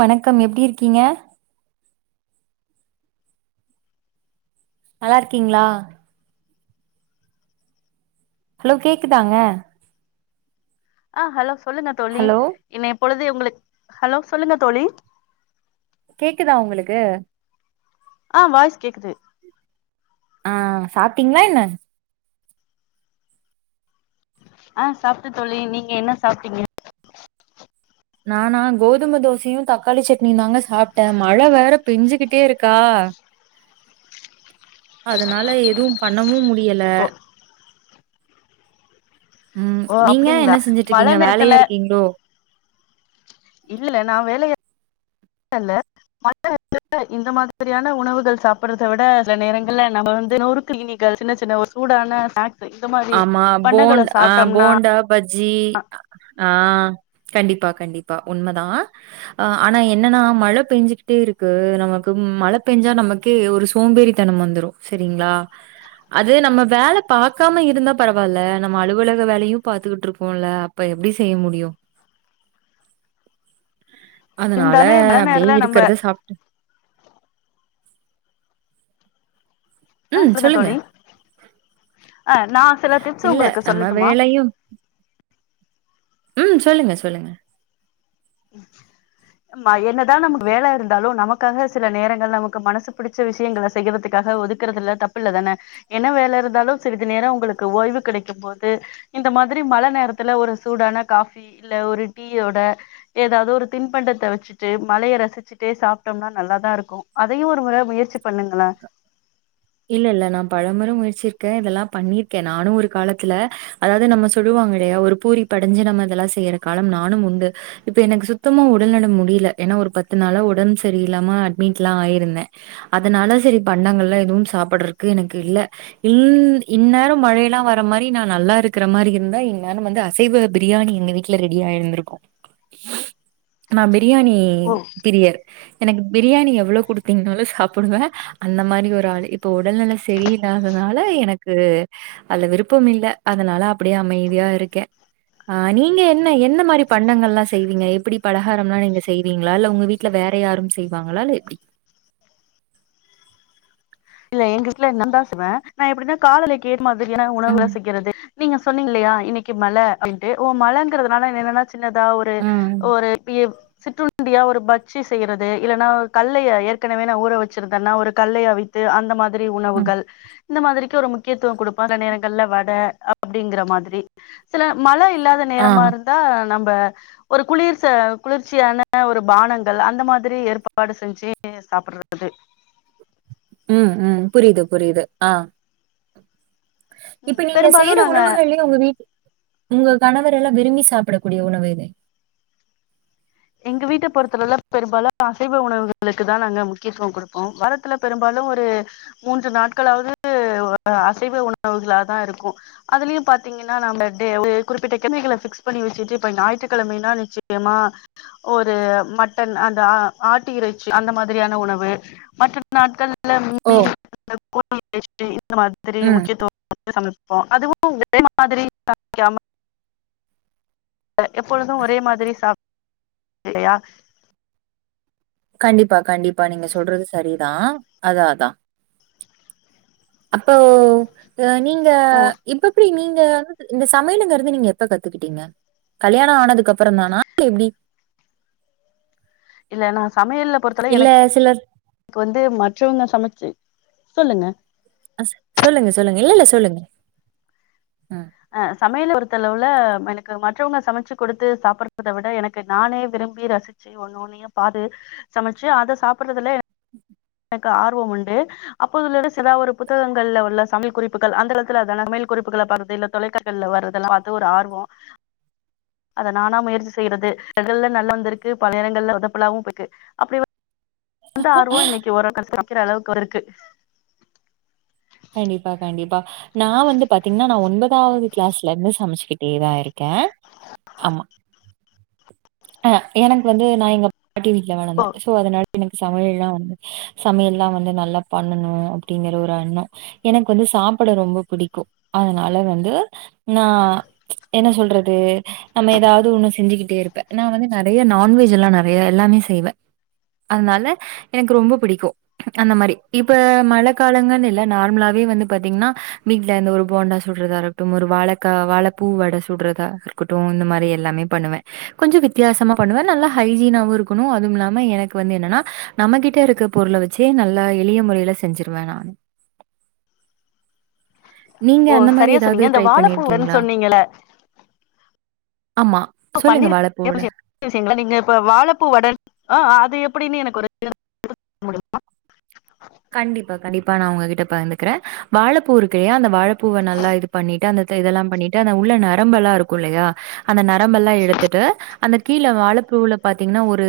வணக்கம் எப்டி இருக்கீங்க நல்லா இருக்கீங்ளா ஹலோ கேக்குதாங்க ஆ ஹலோ சொல்லுங்க தோழி ஹலோ இன்னய பொழுது உங்குளுக் ஹலோ சொல்லுங்க தோழி கேக்குதா உங்குளுக்கு ஆ வாய்ஸ் கேக்குது ஆ சாப்டீங்ளா என்ன ஆ சாப்ட தோழி நீங்க என்ன சாப்டீங்க நானா கோதும தோசையு தக்காளி சட்னியு தாங்க சாப்டே மழ வேற பெஞ்சிகிட்டே இருக்கா அதனால எதுவு பண்ணவும் முடியல ஓ உம் ஓ நீங்க அப்டிங்களா என்ன செஞ்சுட்டு மழ இருக்கீங்க நேரத்துல வேலையா இருக்கீங்ளோ இல்லல்ல நா வேலையால்ல மழ [unintelligible] இந்த மாதிரியான உணவுகள் சாப்புறத விட சில நேரங்கள்ல நம்ம வந்து நொரு கிளினிகள் சின்ன சின்ன ஒரு சூடான ஸ்நாக்ஸ் இந்த மாறி ஆமா பண்டங்கள போண் ஆ சாப்டோம்னா போண்டா பஜ்ஜி ஆ கண்டிப்பா கண்டிப்பா உண்மதா அ ஆனா என்னன்னா மழ பேஞ்சிக்கிட்டே இருக்கு நமக்கு மழ பெஞ்சா நமக் கே ஒரு சோம்பேறித்தனம் வந்துரும் சேரிங்களா அது நம்ம வேல பாக் க்காம இருந்தா பரவாயில்ல நம்ம அலுவலக வேலையு பாத்துக்கிட்டு இருக்கோல அப்ப எப்புடி செய்ய முடியு அதனால இருந்தாலுமே மழ அப்டியே நேரல நம்ம இருக்கிறத சாப் ஆ சொல்லுங்க தோழி அ நா சில டிப்ஸு இல்ல உங்குளுக்கு நம்ம சொல்லட்டுமா வேலையு ம் சொல்லுங்க சொல்லுங்க ம் என்னதா நமக்கு வேல இருந்தாலு நமக்காக சில நேரங்கள் நமக்கு மனசுக்கு பிடிச்ச விஷயங்கள செய்யறதுக்காக ஒதுக் குறதுல தப்பில்ல தான என்ன வேல இருந்தாலு சிறிது நேரோ உங்குளுக்கு ஓய்வு கெடைக்கும் போது இந்த மாதிரி மழ நேரத்துல ஒரு சூடான காஃபி இல்ல ஒரு டீயோட ஏதாவது ஒரு தின்பண்டத்த வெச்சுட்டு மழைய ரசிச்சுட்டே சாப்ட்டோம்னா நல்லாதா இருக்கோ அதையு ஒரு முற முயற்சி பண்ணுங்களே இல்ல இல்ல நா பலமுர முயற்சிருக்கே இதெல்லா பண்ணியிருக்கே நானு ஒரு காலத்துல அதாவது நம்ம சொல்லுவாங்க இல்லயா ஒரு பூரிப்படைஞ்சு நம்ம இதெல்லா செய்யுற காலம் நானும் உண்டு இப்ப எனக்கு சுத்தமா உடல் நலம் முடியுல ஏன்னா ஒரு பத்து நாளா உடும்பு செரியில்ல்லாம அட்மிட்லா ஆயிருந்தே அதனால செரி பண்டங்கள்லா எதுவும் சாப்படுறக்கு எனக்கு இல்ல இந் இந்நேரோ மழையெல்லா வர மாரி நா நல்லா இருக்குற மாரி இருந்தா இந்நேரோ வந்து அசைவ பிரியாணி எங்க வீட் ல ரெடி ஆயி இருந்திருக்கோ நா பிரியாணி ஓ பிரியர் எனக்கு பிரியாணி எவ்வளோ குடுத்தீங்கனாலு சாப்புடுவே அந்த மாரி ஒரு ஆளு இப்போ உடல் நெல சரியில்லாதனால எனக்கு அதுல விருப்பம் இல்ல அதனால அப்டியே அமைதியா இருக்கே ஆ நீங்க என்ன என்ன மாரி பண்டங்கள்லா செய்வீங்க எப்புடி பலகாரம்லா நீங்க செய்வீங்களா இல்ல உங்க வீட் ல வேற யாரும் செய்வாங்களா இல்ல எப்டி இல்ல எங்க வீட்ல நாந்தா செய்வே நா எப்படீனா காதுல கேக்கு மாதிரியான உணவுகல ம், செய்யறது நீங்க சொன்னீங்கலையா இன்னிக்கி மழை அப்டீன்ட்டு ஓ மழைங்கிறதுனால என்னன்னா சின்னதா ஒரு ம், ஒரு பி எம் சிற்றுண்டியா ஒரு பஜ்ஜி செய்யறது இல்லன்னா கல்லய ஏற்கனவே நா ஊற வெச்சிருதுன்னா ஒரு கல்லய அவி றது அந்த மாதிரி ம். உணவுகள் இந்த மாதிரிக்கு ஒரு முக்கியத்துவம் குடுப்போ அந்த நேரங்கள்ல வட அப்டீங்கிற மாதிரி சில மழை இல்லாத ஆ. நேரமா இருந் இதா நம்ப ஒரு குளிர் குளிர்ச்சியான ஒரு பானங்கள் அந்த மாதிரி ஏற்பாடு செஞ்சு சாப்பிடுறது உம் உம் புரியுது புரியுது ஆ இப்ப நீங்க பெரும்பாலு செய்யுற நாங்க உணவுகள்லயே உங்க வீட் உங்க கணவரெல்லா விரும்பி சாப்புடக்கூடிய உணவு எது எங்க வீட்ட பொறுத்தளவுல பெரும்பாலோ அசைவ உணவுகளுக்குதா நாங்க முக்கியத்துவோ குடுப்போ வார த்துல பெரும்பாலு ஒரு மூன்று நாட்களாவது அசைவ உணவுகளா தா இருக்கோ அதுலயு பாத்தீங்கன்னா நம்ம டே வந்து குறிப்பிட்ட கிளை பிக்ஸ் பண்ணி வெச்சுட்டு இப்ப ஞாயிறறுக்கிழமையனா நிச்சயமா ஒரு மட்டன் அந்த ஆ ஆட்டிறைச்சி அந்த மாதிரியான உணவு மட்டன் நாட்கள்ல ஓ! மீன் வெச்ட்டு இந்த மாதிரி ம். முக்கியத்துவோ கொடுத்து சமைப்போ அதுவு ஒரே மாதிரி சமைக்காம எப்பொழுது ஒரே மாதிரி சாப் இல்லயா கண்டிப்பா கண்டிப்பா நீங்க சொல்றது சரி தா அதாதா அப்போ நீங்க ஓ இப்ப எப்டி நீங்க இந்த சமையலுங்கறது நீங்க எப்ப கத்துக்கிட்டீங்க கல்யாண ஆனதுக்கு அப்புறோ தானா இல்ல எப்டி இல்ல நா சமையல்ல பொறுத்த இல்ல சிலர் க்கு வந்து மற்றவங்க சமச்சு சொல்லுங்க ஆ சொல்லுங்க சொல்லுங்க இல்ல இல்ல சொல்லுங்க ம். ஆ சமையல் பொருத்தளவுல எனக்கு மற்றவங்க சமச்சு குடுத்து சாப்பிட்றத விட எனக்கு நானே விரும்பி ரசிச்சி சு ஒன்னு ஒன்னொயு பாத்து சமச்சு அத சாப்பட்றதுல ம் எனக்கு ஆர்வம் உண்டு அப்போது உள்ள சிலா ஒரு புத்தகங்கள்ல உள்ள சமையல் குறிப்புகள் அந்த காலத்துல அதான சமையல் குறிப்புகள் பாக்கிறது இல்ல தொலைக்காட்கில்ல வர்றதெல்லா பாத்து ஒரு ஆர்வோ அத நானா முயற்சி செய்றது சில எடங்கள்ல நல்லா வந்திருக்கு பல எடங்கள்ல செதப்பலாவு போய்ருக்கு அப்டி அந்த ஆர்வோ இன்னிக்கி ஓரளவுக்கு சமைக்கிற அளவுக்கு வந்திருக்கு கண்டிப்பா கண்டிப்பா நா வந்து பாத்தீங்கன்னா நா ஒன்பதாவது கிளாஸ்ல இருந்து சமச்சுகிட்டேதா இருக் கே ஆமா ஆ எனக்கு வந்து நா எங்க பாட்டி வீட்ல ஓ வளந்தே சோ அதனால எனக்கு சமையல் எல்லா வந்து சமையல் எல்லா வந்து நல்லா பண்ணணு அப்டிங்கற ஒரு எண்ணோ எனக்கு வந்து சாப்பிட ரொம்ப புடிக்கு அதனால வந்து நா என்ன சொல்றது நம்ம எதாவது ஒண்ணு செஞ்சுக்கிட்டே இருப்பே நா வந்து நெறைய நான்வெஜ் எல்லா நெறைய எல்லாமே செய்வே அதனால எனக்கு ரொம்ப பிடிக்கு அந்த மாரி இப்ப மழ காலங்கன்னு இல்ல நார்மலாவே வந்து பாத்தீங்கன்னா வீட்ல இருந்து ஒரு போண்டா சுட்றதா இருக்கட்டு ஒரு வாழக்கா வாழ பூ வட சுட்றதா இரு கட்டு இந்த மாறி எல்லாமே பண்ணுவே கொஞ்ச வித்தியாசமா பண்ணுவே நல்லா ஹைஜீனாவு இருக்கணு அதுவும் இல்லாம எனக்கு வந்து என்னன்னா நம்மகிட்ட இருக்க பொருள வெச்சே நல்லா எளிய முறையில செஞ்சிருவே நா நீங்க ஓ அந்த மாறி சரியா எதாவது சொன்னீங்க இந்த ட்ரை வாழப்பூ வடன்னு பண்ணிருக்கீங்களா சொன்னீங்கல்ல ஆமா சொல்லுங்க பண்ணீருக்கே வாழப்பூ வட [unintelligible] நீங்க இப்ப வாழ பூ வடனு ஆ அது எப்படின்னு எனக்கு ஒரு முடியுமா கண்டிப்பா கண்டிப்பா நா உங்ககிட்ட பகிர்ந்துக்கிறே வாழப்பூ இருக்குல்லயா அந்த வாழப்பூவ நல்லா இது பண்ணிட்டு அந்த இதெல்லா பண்ணிட்டு அந்த உள்ள நரம்பெல்லா இருக்கு இல்லயா அந்த நரம்பெல்லா எடுத்துட்டு அந்த கீழ வாழப்பூவுல பாத்தீங்கன்னா ஒரு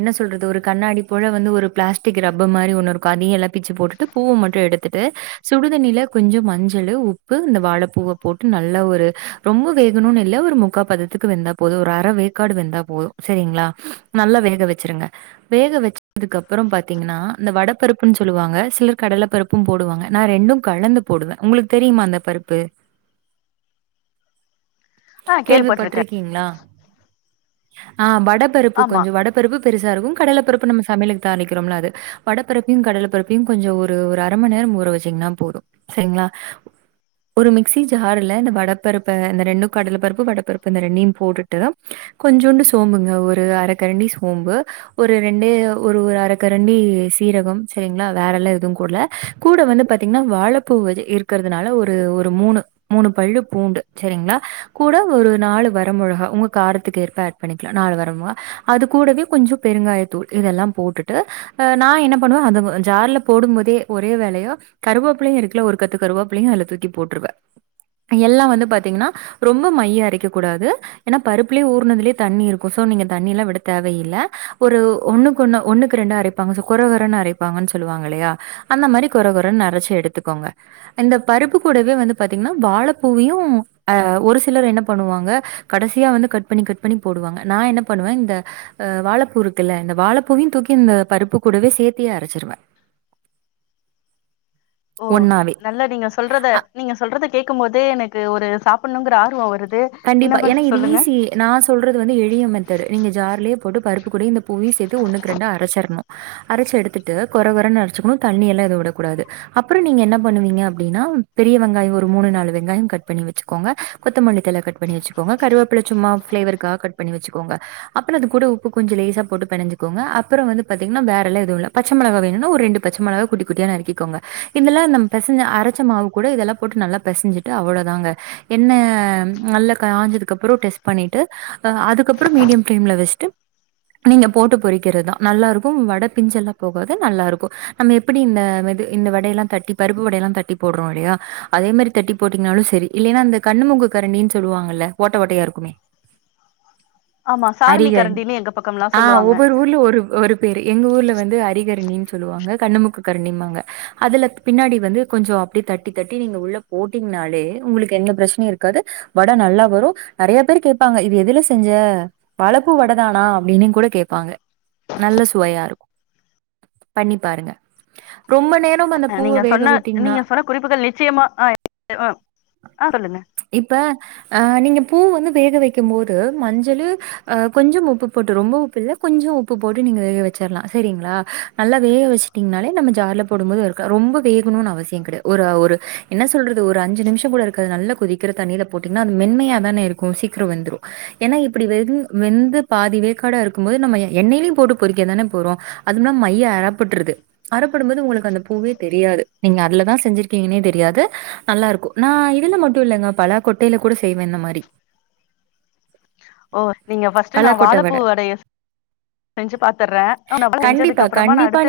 என்ன சொல்றது ஒரு கண்ணாடி போல வந்து ஒரு பிளாஸ்டிக் ரப்பு மாறி ஒன்னு இருக் கு அதையு எல்லா பிச்சு போட்டுட்டு பூவ மட்டு எடுத்துட்டு சுடுதண்ணில கொஞ்ச மஞ்சளு உப் பு இந்த வாழப்பூவ போட்டு நல்லா ஒரு ரொம்ப வேகணுனு இல்ல ஒரு முக்கா பதத்துக்கு வெந்தா போது ஒரு அர வேக்காடு வெந்தா போது செரிங்களா நல்லா வேக வெச்சிருங்க வேக வெச்சதுக்கு அப்றோ பாத்தீங்கன்னா அந்த வடப் பருப்புன்னு சொல்லுவாங்க சிலர் கடல பருப்பும் போடுவாங்க நா ரெண்டு கலந்து போடுவே உங்களுக்கு தெரியுமா அந்த பருப்பு ஆ கேள்விப்பட்டிருக்கேன் கேள்விப்பட்டிரிகீங்களா ஆ வடப் பருப்பு ஆமா கொஞ்ச வட பருப்பு பெருசா இருக்கு கடல பருப்பு நம்ம சமையலக்கு தாளிக்கிறோம்ல அது வடப் பருப்பையு கடல பருப்பையு கொஞ்சோ ஒரு ஒரு அர மண் நேரோ ஊற வெச்சிங்கன்னா போது செரிங்களா ஒரு மிக்சி ஜார்ல இந்த வடப்பருப்ப இந்த ரெண்டு கடல பருப்பு வடப்பருப்பு இந்த ரெண்டையு போட்டுட்டு கொஞ்சோண்டு சோம்புங்க ஒரு அரக்கரண்டி சோம்பு ஒரு ரெண்டே ஒரு ஒரு அர கரண்டி ஸ் சீரகம் செரிங்களா வேற எல்லா எதுவு கூடல கூட வந்து பாத்தீங்கன்னா வாழப்பூ இது இரு இருக்குறதுனால ஒரு ஒரு மூணு மூணு பள்ளு பூண்டு செரிங்களா கூட ஒரு நாலு வர மொளகா உங்க காரத்துக்கு ஏற்ப ஆட் பண்ணிக்கலா நாலு வர மொளகா அது கூடவே கொஞ்சோ பெருங்காயத்தூள் இதெல்லா போட்டுட்டு அ நா என்ன பண்ணுவே அந்த மோ ஜார்ல போடு போதே ஒரே வேலயா கருவாப்புல்லையு இருக்குல்லா ஒரு கத்து கருவாப்புல்லையு அதுல தூக்கி போட்டுருவே எல்லா வந்து பாத்தீங்கன்னா ரொம்ப மைய அரைக்க கூடாது ஏனா பருப்புலேயே ஊர்னதுலயே தண்ணி இருக்கு சோ நீங்க தண்ணி எல்லா விட தேவயில்ல ஒரு ஒண்ணுக்கு ஒன்னா ஒன்னுக்கு ரெண்டு அரைப் பாங்கனு சோ கொரகொரன்னு அரைப்பாங்கன்னு சொல்லுவாங்க இல்லையா அந்த மாரி கொரகொரனு அரச்சி எடுத்துக்கோங்க இந்த பருப்பு கூடவே வந்து பாத்தீங்கன்னா வாழப்பூவையு அ ஒரு சிலர் என்ன பண்ணுவாங்க கடசியா வந்து கட் பண்ணி கட் பண்ணி போடுவாங்க நா என்ன பண்ணுவே இந்த ஆ வாழப்பூ இருக்குல்ல இந்த வாழைப்பூவையு தூக்கி இந்த பருப் பு கூடவே சேத்தியே அரச்சிருவே ஓ ஒண்ணாவே. நல்ல நீங்க சொல்றத நீங்க சொல்றத கேட்குமபோதே எனக்கு ஒரு சாப்பிணுங்கிற ஆர்வோ வருது கண்டிப்பா இன்னும் ஏனா கொஞ்சம் இது சொல்லுங்க ஈஸி நா சொல்றது வந்து எளிய மெத்தடு நீங்க ஜார்லயே போட்டு பருப்பு கூட இந்த பூவி சேத்து ஒண்ணுக்கு ரெண்டா அரச்சு எறக்கணு அரச்சு எடுத்துட்டு கொற கொறன்னு அரச்சுக்கனு தண்ணி எல்லா எது விடக் கூடாது அப்பறோ நீங்க என்ன பண்ணுவீங்க அப்டினா பெரிய வெங்காயோ ஒரு மூணு நாலு வெங்காயோ கட் பண்ணி வச்சுக்கோங்க கொத்தமல்லி தல கட் கட் பண்ணி வச்கோங்க கருவேப்பிலை சும்மா ஃபிளேவர்க்கா கட் பண்ணிச்சுக்கோங்க அப்பறோ அது கூட உப்பு கொஞ்சோ லேசா போட்டு பெணஞ்சுக்கோங்க அப்பறோ வந்து பாத்தீங்கன்னா வேறல்ல எதுவு பச்ச மெளகா வேணுனா ஒரு ரெண்டு பச்ச மெளகா குட்டி குட்டியா நறுக்கிகோங்க இதெல்லா அந்த பெசஞ்ச அரச்ச மாவு கூட இதெல்லா போட்டு நல்லா பெசஞ்சு ட்டு அவ்ளோதாங்க என்ன நல்ல காஞ்சது அப்பற டெஸ்ட் பண்ணிட்டு அ அதுக்கப்பறோ மீடியம் ஃப்ளேம்ல வச்சுட்டு நீங்க போட்டு பொறிக்கிறதுதா நல்லா இருக்கு வட பிஞ்செல்லா போகது நல்லா இருக்கு நம்ம எப்டி இந்த மெது இந்த வடையெல்லா தட்டி பருப்பு வடையெல்லா தட்டி போடுறோ இல்லயா அதே மாரி தட்டி போட்டீங்கனாலு செரி இல்லைன்னா அந்த கண்ணுமுக்கு கரண்டின் சொ சொல்லுவாங்கல்ல ஓட்ட ஓட்டயாயிருக்குமே ஆமா சாரணி அரிக கரண்டின்னு எங்க பக்கம் எல்லாம் ஆ சொல்லுவாங்க ஒவ்வொரு ஊர்லு ஒரு ஒரு பேரு எங்க ஊர்ல வந்து அரிகரண்டின்னு சொல்லுவாங்க கண்ணு மூக்கு கரண்டிபாங்க அதுல பின்னாடி வந்து கொஞ்சோ அப்டி தட்டி தட்டி நீங்க உள்ள போட்டீங்கனாலே உங்களுக்கு எந்த பிரெச்சனயு இருக்காது வட நல்லா வரு நெறைய பேர் கேட்பாங்க இது எதுல செஞ்ச வாழப்பூ வடதானா அப்டினு கூட கேட்பாங்க நல்ல சுவையா பண்ணி பாருங்க ரொம்ப நேர் அ நீங்க சொன்ன நீங்க சொன்ன குறிப்புகள் நிச்சயமா ஆ ஆ ஆ சொல்லுங்க இப்ப அ நீங்க பூ வந்து வேக வைக்கு போது மஞ்சள்ளு அ கொஞ்சம் உப்பு போட்டு ரொம்ப உப்பு இல்ல கொஞ்சோ உப்பு போட்டு நீங்க வேக வச்சிர்லா செரிங்களா நல்லா வேக வச்சு ட்டிங்னாலே நம்ம ஜார்ல போடுபோது ஒர்க் ஆகு ரொம்ப வேகணு அவசிய கெடையாது ஒரு ஒரு என்ன சொல்றது ஒரு அஞ்சு நிமிஷ கூட இரு க்காது நல்ல கொதிக்கிற தண்ணில போட்டீங்கன்னா அது மென்மையா தான இருக்கு சீக்கிர வெந்துரு ஏனா இப்டி வெந் வெந்து பாதி வேக்காடா இருக்கு போது நம்ம எ எண்ணெயிலையு போட்டு பொறிக்க தான போறோ அதுமுலா மையா அரப்பட்டுறுது அரப்படுபோது உங்களுக்கு அந்த பூவே தெரியாது நீங்க அதுலதா செஞ்சிருக்கீங்கன்னே தெரியாது நல்லா இருக்கு நா இதுல மட்டு இல்லங்க பல கொட்டையில கூட செய்வே இந்த மாரி ஓ நீங்க ஃபர்ஸ்ட் நா பலாக்கொட்ட வாழைப்பூ வட. வடைய செஞ்சு பாத்துறே அ நா பூ கண்டிப்பா, செஞ்சதுக்கப்றமா நா கண்டிப்பா அடுத்து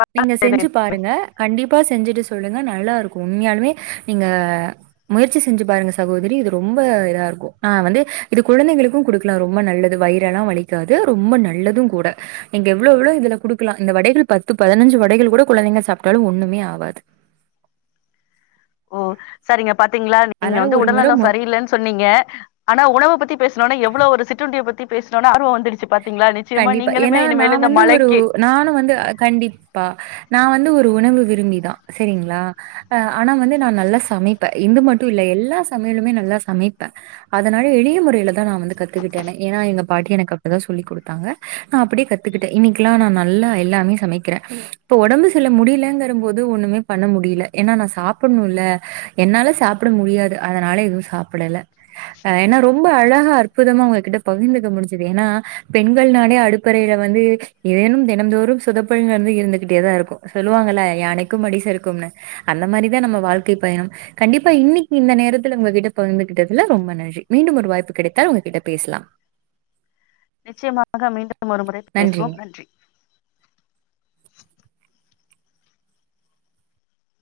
பலா கொட்டைல ட்டுங்க கண்டிப்பா செஞ்சுட்டு சொல்லுங்க நல்லா இருக்கு உண்மையாலுமே நீங்க ச்சு செஞ்சு பாருங்க சகோதரி இது ரொம்ப இதா இருக்கு நா வந்து இது குழந்தைகளுக்கு குடுக்லா ரொம்ப நல்லது வயிரெல்லா வலிக் காது ரொம்ப நல்லது கூட நீங்க எவ்ளோ எவ்ளோ இதுல குடுக்லா இந்த வடைகள் பத்து பதினஞ்சு வடைகள் கூட குழந்தைங்க சாப்ட்டாலு ஒன்னுமே ஆவாது ஓ சரிங்க பாத்தீங்ளா நீங்க அதனால வந்து ஒரு முறை உடல்நலோ முயற் சரியில்லன் சொன்னீங்க ஆனா உணவ பத்தி பேச்னோன எவ்ளோ ஒரு சிற்றுண்டிய பத்தி பேச்னோன ஆர்வோ வந்துடுச்சு பாத்தீங்களா நிச்சயமா நீங்களுமே இனிமேல் இந்த மழைக்கி நானு வந்து அ கண்டிப்பா நா வந்து ஒரு உணவு விரும்பிதா சேரிங்ளா ஆ ஆனா வந்து நா நல்லா சமைப்பே இந்து மட்டு இல்ல எல்லா சமையலுமே நல்லா சமைப்பே அதனால எளிய முறையில தா நா வந்து கத்துக்கிட்டேனே ஏன்னா எங்க பாட்டி எனக்கு அப் டிதா சொல்லி குடுத்தாங்க நா அப்டியே கத்துக்கிட்டே இன்னைக்ல்லா நா நல்லா எல்லாமே சமைக்றே இப்ப ஒடம்பு சில முடியலங்ற போது ஒன்னுமே பண்ண முடில ஏன்னா நா சாப்புணுல்ல என்னால சாப்ட முடியாது அதனால எதுவு சாப்புடல ஆ ஏன்னா ரொம்ப அழகா அற்புதமா உங்ககிட்ட பகிர்ந்துக்க முடிஞ்சுது ஏன்னா பெண்கள்னாளே அடுப்பறையில வந்து ஏதேனும் தினந்தோறும் சுதப்பல் வந்து இருந்துகிட்டேதா இருக்கு சொல்லுவாங்கல்ல யானைக்கும் அடி சறுக்கும்னு அந்த மாரிதா நம்ம வாழ்க்கை பயணம் கண்டிப்பா இன்னைக்கி இந்த நேரத்துல உங்க கிட்ட பகிர்ந்துகிட்டதுல ரொம்ப நன்றி மீண்டும் ஒரு வாய்ப்பு கிடைத்தால் உங்ககிட்ட பேச்லா நிச்சயமாக மீண்டும் ஒரு முறை நன்றிங்க. பேசுவோம் நன்றி